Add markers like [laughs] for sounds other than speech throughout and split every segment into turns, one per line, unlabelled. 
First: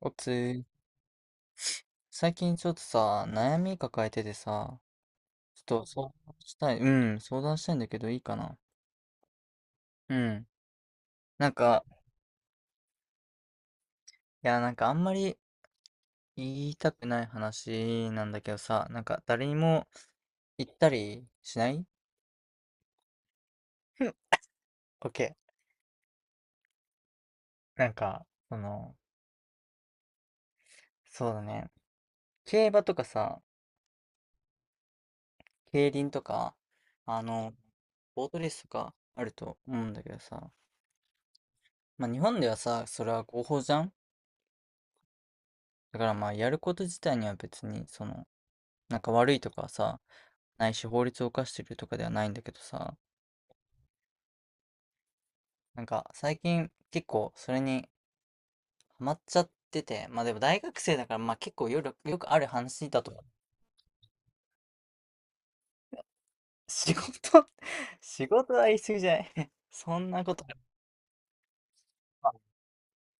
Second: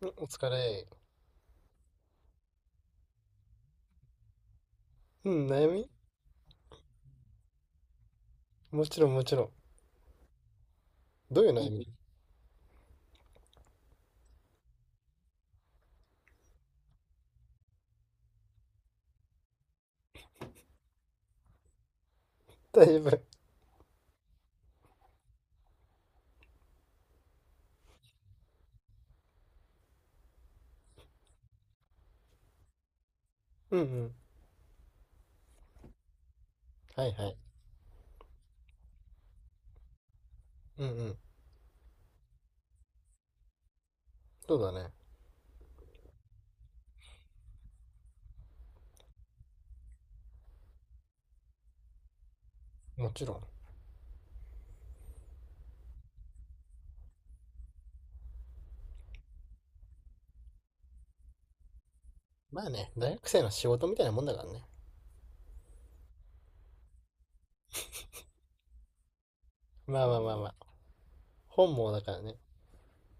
うん、
お
お
つ
疲
ー、
れ。
最近ちょっとさ、悩み抱えててさ、
うん、
ち
悩
ょっと
み。
したい、う相談したいんだけどいいかな？
もちろんもちろん。
うん。
どうい
な
う
ん
悩
か、
み？
いや、なんかあんまり言いたくない話なんだけどさ、なんか誰にも言ったりしない？
[laughs] 大丈夫。
OK。なんか、その、そうだね。競馬とかさ、
うんうん。
競輪とか、
はい
あ
はい。
の、ボートレースとかあると思うんだけどさ、
うんうん。
まあ日本ではさ、それは合法じゃん。
そうだね。
だからまあやること自体には別にそのなんか悪いとかさ、ないし法律を犯してるとかではないんだけどさ、
もちろん。
なんか最近結構それにハマっちゃってて、まあでも大学生だからまあ結構よくある
まあね、
話だと
大
思う。
学生の仕事みたいなもんだからね。
仕事。 [laughs] 仕事は言い過ぎじゃない？ [laughs] そ
まあ
ん
まあ
な
ま
こ
あま
と。
あ。本望だからね。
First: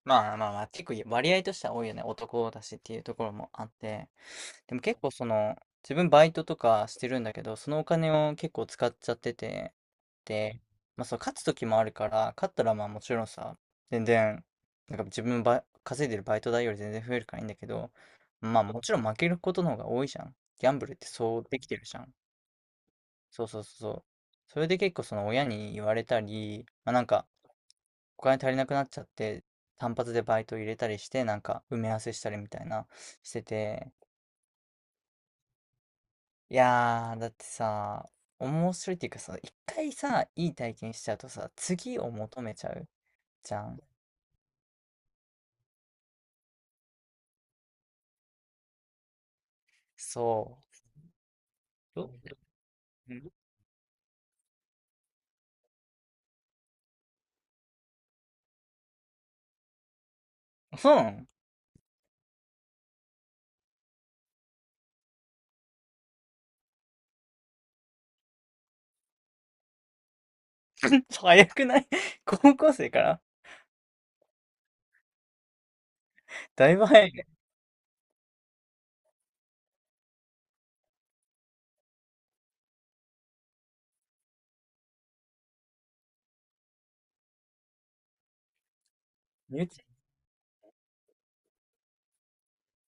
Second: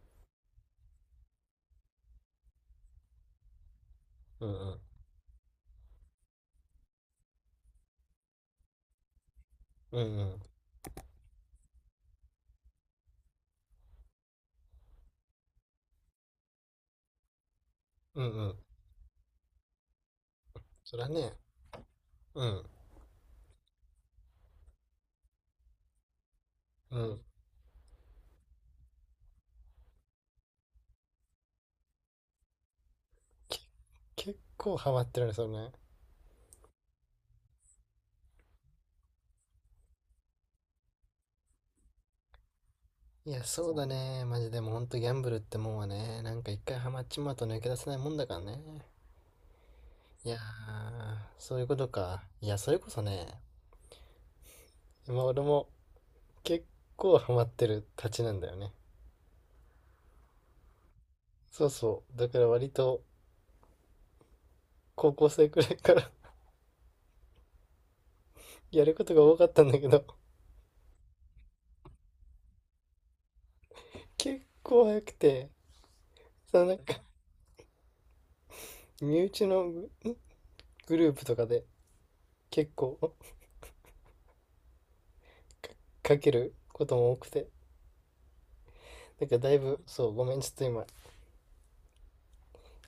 まあまあまあ、結構割合としては多いよね。男だしっていうところもあって。
うんう
で
ん。
も結構その、自分バイトとかしてるんだけど、そのお金を結構使っちゃってて、
うんうん。
で、まあそう、勝つ時もあるから、勝ったらまあもちろんさ、全然、なんか自分ば稼いでるバイト代より全然増えるからいいんだけど、
うんうん。
まあもちろん負けることの方が多いじゃん。ギャンブル
そ
って
らね。
そうできてるじゃん。
うん
そうそうそうそう。それで結構その親に言われたり、まあ
う
なん
ん。
か、お金足りなくなっちゃって、単発でバイト入れたりして、なんか埋め合わせしたりみたいなして
け、
て、
結構ハマってるね、それね。
いやー、だってさ、面白いっていうかさ、一回さ、いい体験しちゃうとさ、次を求めちゃう
いや、
じゃ
そう
ん。
だね。マジでもうほんとギャンブルってもんはね、なんか一回ハマっちまうと抜け出せないもんだからね。いや
そ
ー、そういうこと
う。ど
か。いや、それこそね、
う、
今俺も結構ハマってるたちなんだよね。
そうなの？
そうそう。だから割と高校生くらいから [laughs] やることが多かったんだけど、
[laughs] 早くない？ [laughs] 高校生から？
結構早くて、その
だ
な
い
ん
ぶ
か
早いね。
身内のグループとかで結構 [laughs] かけることも多くて、なんかだ
身
い
内。
ぶ、そう、ごめん、ちょっと今、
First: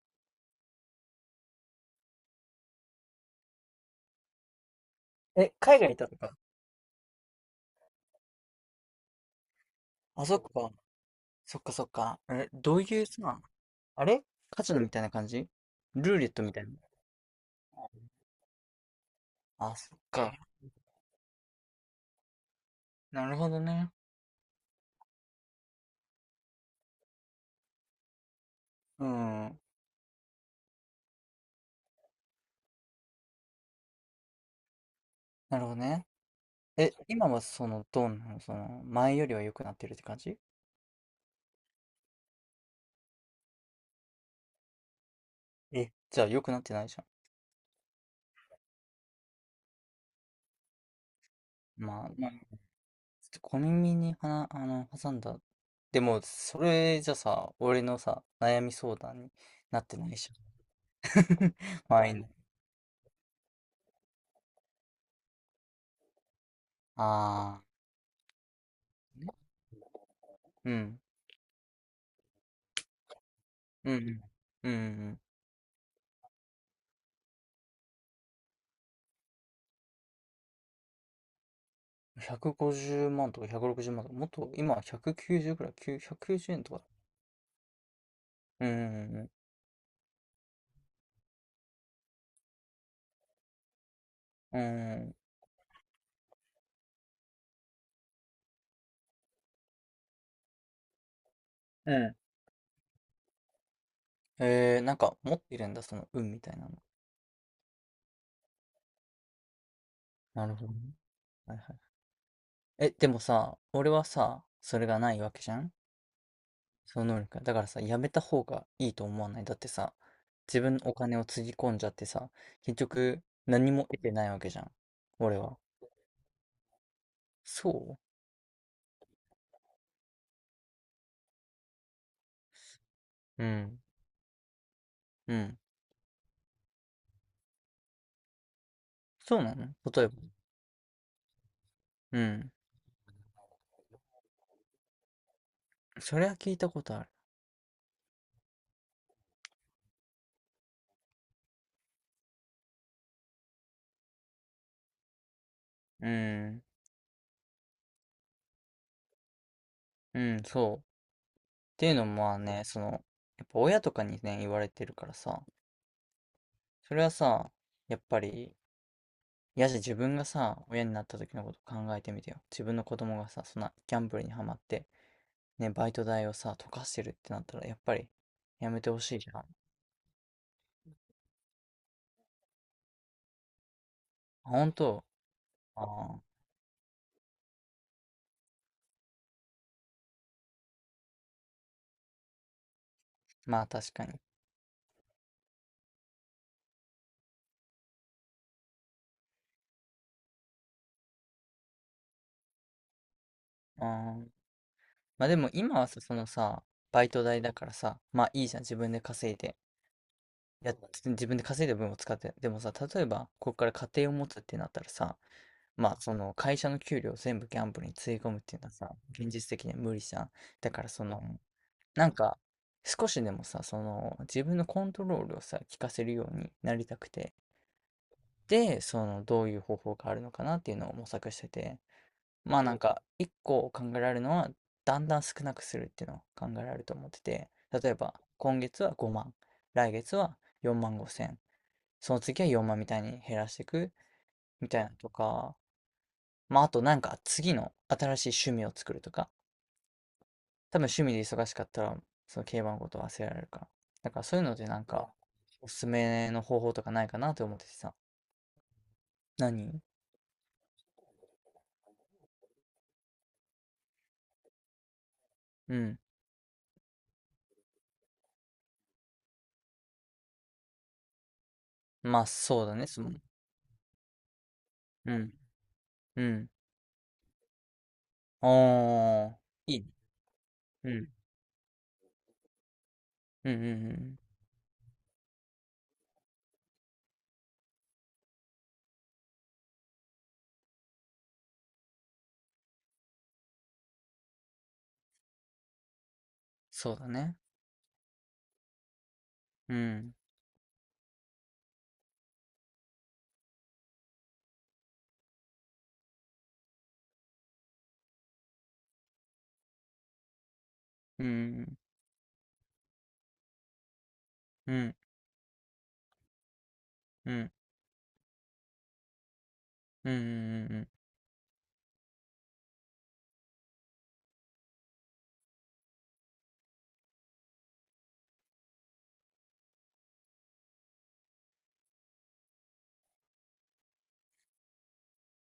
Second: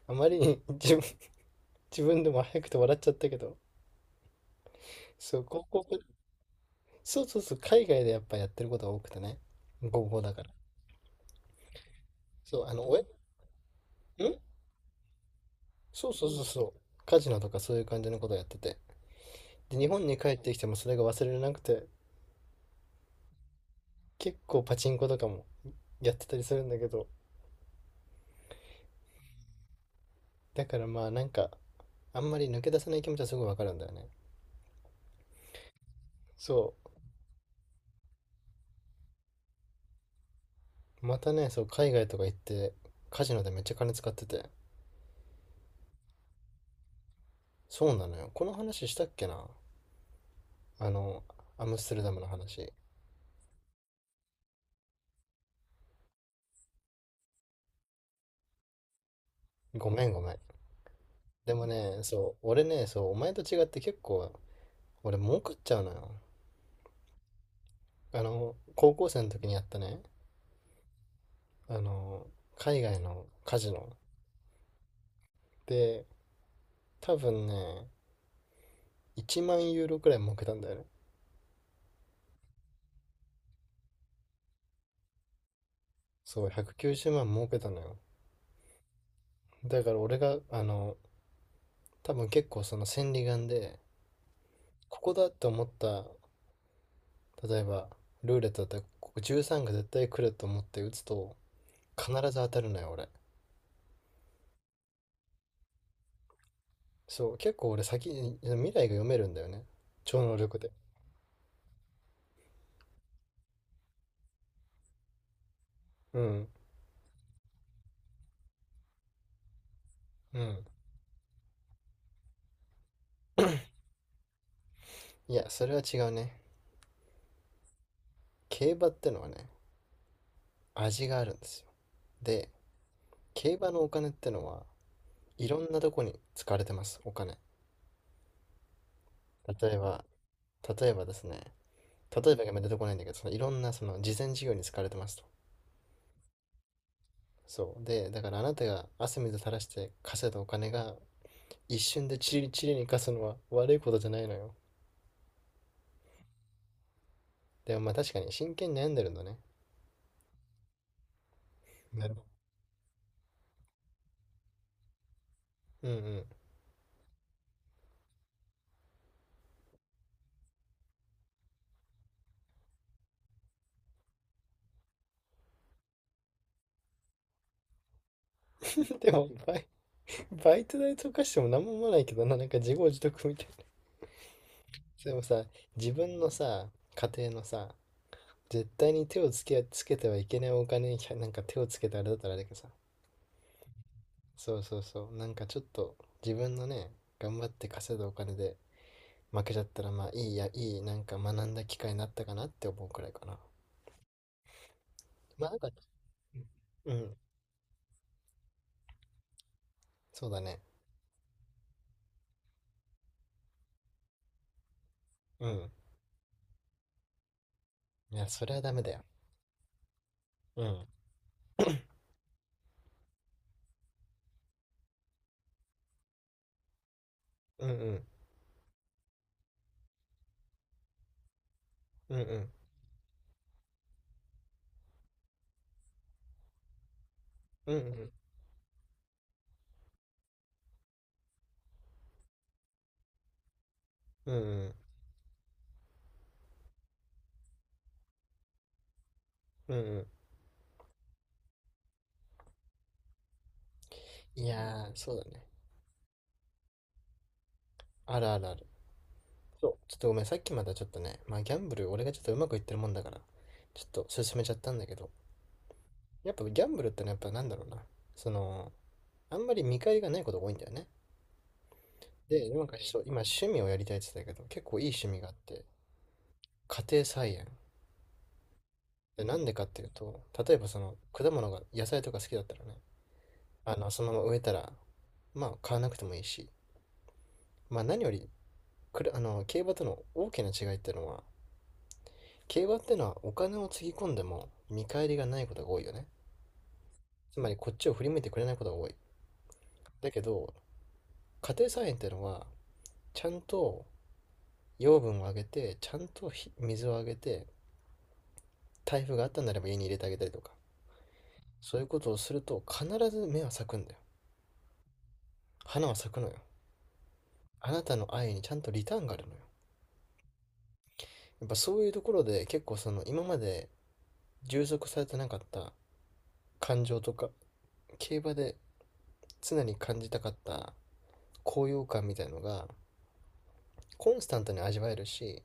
あまりに [laughs] 自分でも早くて笑っちゃったけど、そう、
え、海外行ったとか？
そうそうそう、海外でやっぱやってることが多くてね、高校
あ、
だ
そっ
から。
か。そっかそっか。え、
そう、あ
どう
の、お
いう
え、
さ、あれ、
ん
カジノみたいな感じ？
そう
ルーレ
そう
ッ
そ
ト
う
みたい
そ
な。
う、カジノとかそういう感じのことやってて。
あ、
で、日
そっ
本に帰っ
か。
てきてもそれが忘れなくて、
なるほどね。
結構パチンコとかもやってたりするんだけど、
うん。
だからまあなんか、あんまり抜け出せない気持ちはすごいわかるんだよね。
なるほどね。
そ
え、今はその、どうなのその、前よりは良くなってるって感じ？
う。またね、そう、海外とか行って、カジノでめっちゃ金使ってて。
え、じゃあ良くなってないじゃ
そうなのよ。この話したっけな、あの、アム
ん。
ステル
まあ、
ダムの
まあちょっ
話。
と小耳にはな、あの、挟んだ。でも、それじゃさ、俺のさ、悩み相談になっ
ご
て
め
な
ん
い
ご
じ
め
ゃん。
ん。で
[laughs]
も
ま
ね、
あいいの。
そう、俺ね、そう、お前と違って結構、俺儲かっちゃうのよ。
ああ、
あの、高校生の時にやったね、
うん。
あの、海外のカジノ。
うん。うん。
で、多分ね、1万ユーロくらい儲けたんだよね。
うん。150万とか160万とか、もっと、今190くきゅうじゅうくらい、9 190
そう、
円とかだ。
190万儲けたのよ。
うん。
だから俺が、あの、多分結構その千里眼で、
うん。
こ
う
こ
ん。
だって思った、例えば、ルーレットだったら、ここ13が絶対来ると思って打つと、必
う
ず当たるのよ、俺。
んなんか持ってるんだ、その運みたいなの。
そう、結構俺先に、未来が読めるんだよね。超能
なる
力
ほ
で。
どね。はいはい。え、でもさ、俺はさ、それがないわけじゃん。
うん、
その能力が。だからさ、やめた方がいいと思わない？だってさ、
う
自
ん。
分のお金をつぎ込んじゃってさ、結局何も得てないわけじゃん。
い
俺
や、
は。
それは違うね。
そ
競馬ってのはね、味があるんですよ。で、
う、う
競馬の
ん。
お金ってのは、
う
い
ん。
ろんなとこに使われてます、お金。
そうなの？
例え
例
ば、
えば？
例えばですね、
う
例えばが
ん。
あんまり出てこないんだけど、そのいろんなその慈善事業に使われてますと。
それは聞いたことある。
そう。で、だからあなたが汗水垂らして稼いだお金が一瞬でチリチリに貸すのは悪いことじゃないのよ。
うん。
でもまあ確かに真剣に悩んでるんだね。
うん、そう。っていうの
なるほ
もまあね、その、やっぱ親とかにね、言われてるからさ、
ど。うんうん。
それはさ、やっぱり、自分がさ、親になった時のこと考えてみてよ。自分の子供がさ、そんなギャンブルにはまって、ね、バイト代をさ、溶かしてるってなったら、やっぱりやめてほ
[laughs] で
しい
も
じゃん。あ、
バイト代とかしても何も思わないけどな、なんか自業自得みたいな。
本
でもさ、自
当？あ
分
あ。
のさ、家庭のさ、絶対に手をつけ、つけてはいけないお金になんか手をつけてあれだったらあれだけどさ、
まあ確かに。
そうそうそう、なんかちょっと自分のね、頑張って稼いだお金で負けちゃったら、まあいいや、なんか学んだ機会になったかなって思うくらいかな。
あー、まあで
ま
も
あなんか、
今はさ、そのさ、
う
バイ
ん、
ト代だからさ、まあいいじゃん。自分で稼いで。
そうだね。
やっ、自分で稼いだ分を使って。でもさ、例えば、ここから家庭を持つってなったらさ、
うん。
まあその会社の給料を全部ギャンブルにつ
い
ぎ
や、
込むっ
それ
てい
は
うの
ダ
は
メだ
さ、
よ。
現実的には無理じゃん。
う
だか
ん。
らその、
[coughs]
なんか、少しでもさ、その、自分のコントロールをさ、効かせるようになりたくて、
うん、うん、
で、その、どういう方法があるのかなっていうのを模索してて、
うん、うん、
まあなんか、一個考えられるのは、だんだん少なくするっていうのを考えられると思ってて、
う
例え
ん、
ば、今月は5万、来月は4万5千、その次は4万みたいに減らしていく
うん、う
み
ん、
たいなとか、まああとなんか次の新しい趣味を作るとか、
うん、うん、うん。
多分趣味で忙しかったら、その競馬のこと忘れられるから。だからそうい
い
うのでなん
やー、そ
か、
うだね。
おすすめの方法とかないかなって思っててさ。
あるあるある。そう、
何？
ちょっとごめん、さっきまだちょっとね、まあギャンブル俺がちょっとうまくいってるもんだから、ちょっと進めちゃったんだけど、
うん。
やっぱギャンブルってのは、やっぱなんだろうな、そのあんまり見返りがないことが多いんだよね。
まあ
で、な
そ
ん
うだ
か
ね、
そ
そ
う、
の、
今趣味をやりたいって言ってたけど、結構いい趣
う
味があ
ん、
って、
うん。
家庭菜園。
お
で、
ー、
なんでかっ
いい
てい
ね。
うと、例えばそ
う
の
ん、
果物が、野菜とか好きだったらね、
うん、うん、
あの、
う
そのま
ん。
ま植えたら、まあ買わなくてもいいし、まあ何より、くるあの、競馬との大きな違いっていうのは、競馬っていうのはお金をつぎ込んでも見返りがないことが多いよね。
そうだね。
つまりこっちを振り向いてくれないことが多い。
う
だ
ん、
けど、家庭菜園っていうのは、ちゃんと養分をあげて、ちゃんと水をあげて、台風があったんならば家に入れてあげたりとか、
うん、
そういうことをすると必ず芽は咲くんだよ。
うん、
花は咲くのよ。
うん、うん、
あなたの愛にちゃんとリターンがあるのよ。
うん、
やっぱそういうところで結構その今まで充足されてなかった感情とか、競馬で常に感じたかった高揚感みたいのがコンスタントに味わえるし、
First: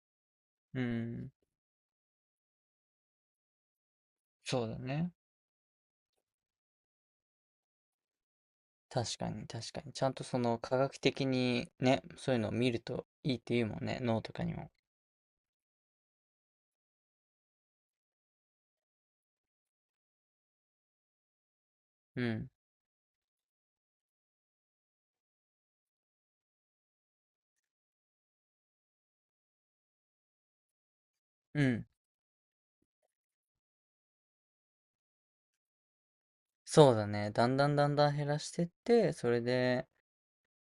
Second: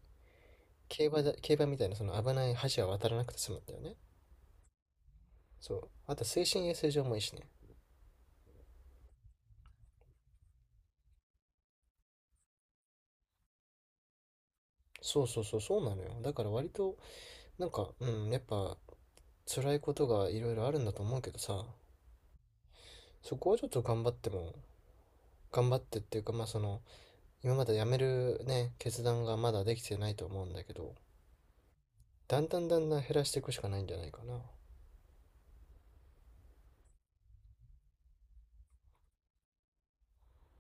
うん、う
競馬
ん。
だ競馬みたいなその危ない橋は渡らなくて済むんだよね。
そうだね。
そう。あと精神衛生上もいいしね。
確かに、確かに。ちゃんとその科学的にね、そういうのを見るといいっていうもんね、脳とかにも。
そうそうそう、そうなのよ。だから割と、なんか、うん、やっぱ辛いことがいろいろあるんだと思うけどさ、
うん、
そこはちょっと頑張っても、頑張ってっていうか、まあその、今まで辞めるね、決断がまだできてないと思うんだけど、
うん。
だんだんだんだん減らしていくしかないんじゃないかな。
そうだね。だんだんだんだん減らしてって、それで、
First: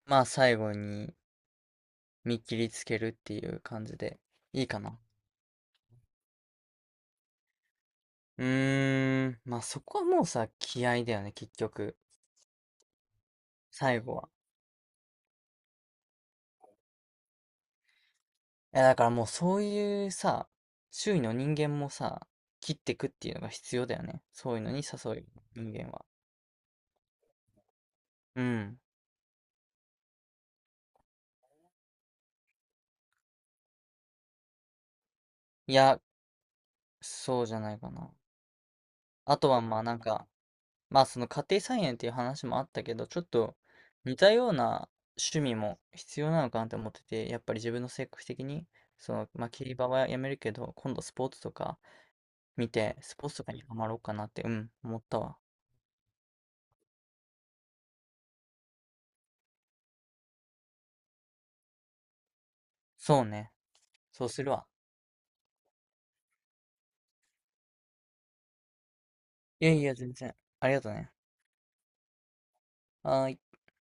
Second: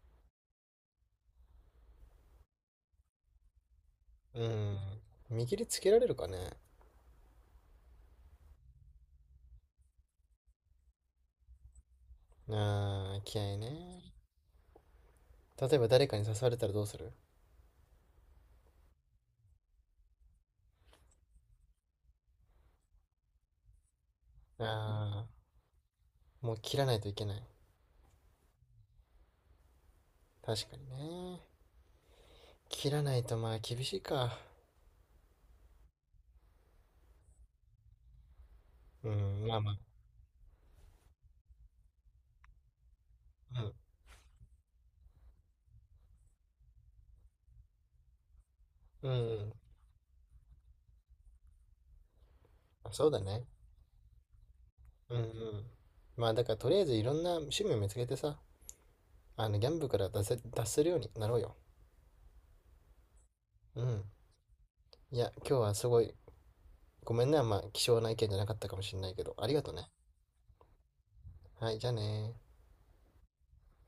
まあ最後に見切りつけるっていう感じで
う
いい
ん。
かな。
見切りつけられるかね。
うーん、まあそこはもうさ、気合だよね、結局。
あー気合い
最
ね。
後は。
例えば誰かに刺されたらどうする？
いやだからもうそういうさ、周囲の人間もさ、切ってくっていうのが必要だよね。そういうのに誘う
あ
人間は。
あ、もう切らないといけない。
うん。
確かにね。切らないとまあ厳しいか。
いや、そうじゃないかな。
う
あ
ん、
と
ま
は
あまあ。
まあなんか、まあその家庭菜園っていう話もあったけど、ちょっと似たような趣味も必要なのかなって思ってて、やっぱり自分の性格的に、
うん、
そ
うん、
の、まあ
う
競馬はやめるけど、今度スポーツとか見
ん。
て、
そう
ス
だ
ポーツと
ね。
かにハマろうかなって、うん、思っ
うん、
た
うん。
わ。
まあだからとりあえずいろんな趣味を見つけてさ、あの、ギャンブルから出せるようになろうよ。
そうね。
うん。
そうするわ。
いや、今日はすごい、ごめんね、あんま、貴重な意見じゃなかったかもしれないけど、ありが
い
と
やい
ね。
や、全然。ありがとね。
はい、じゃあねー
はーい。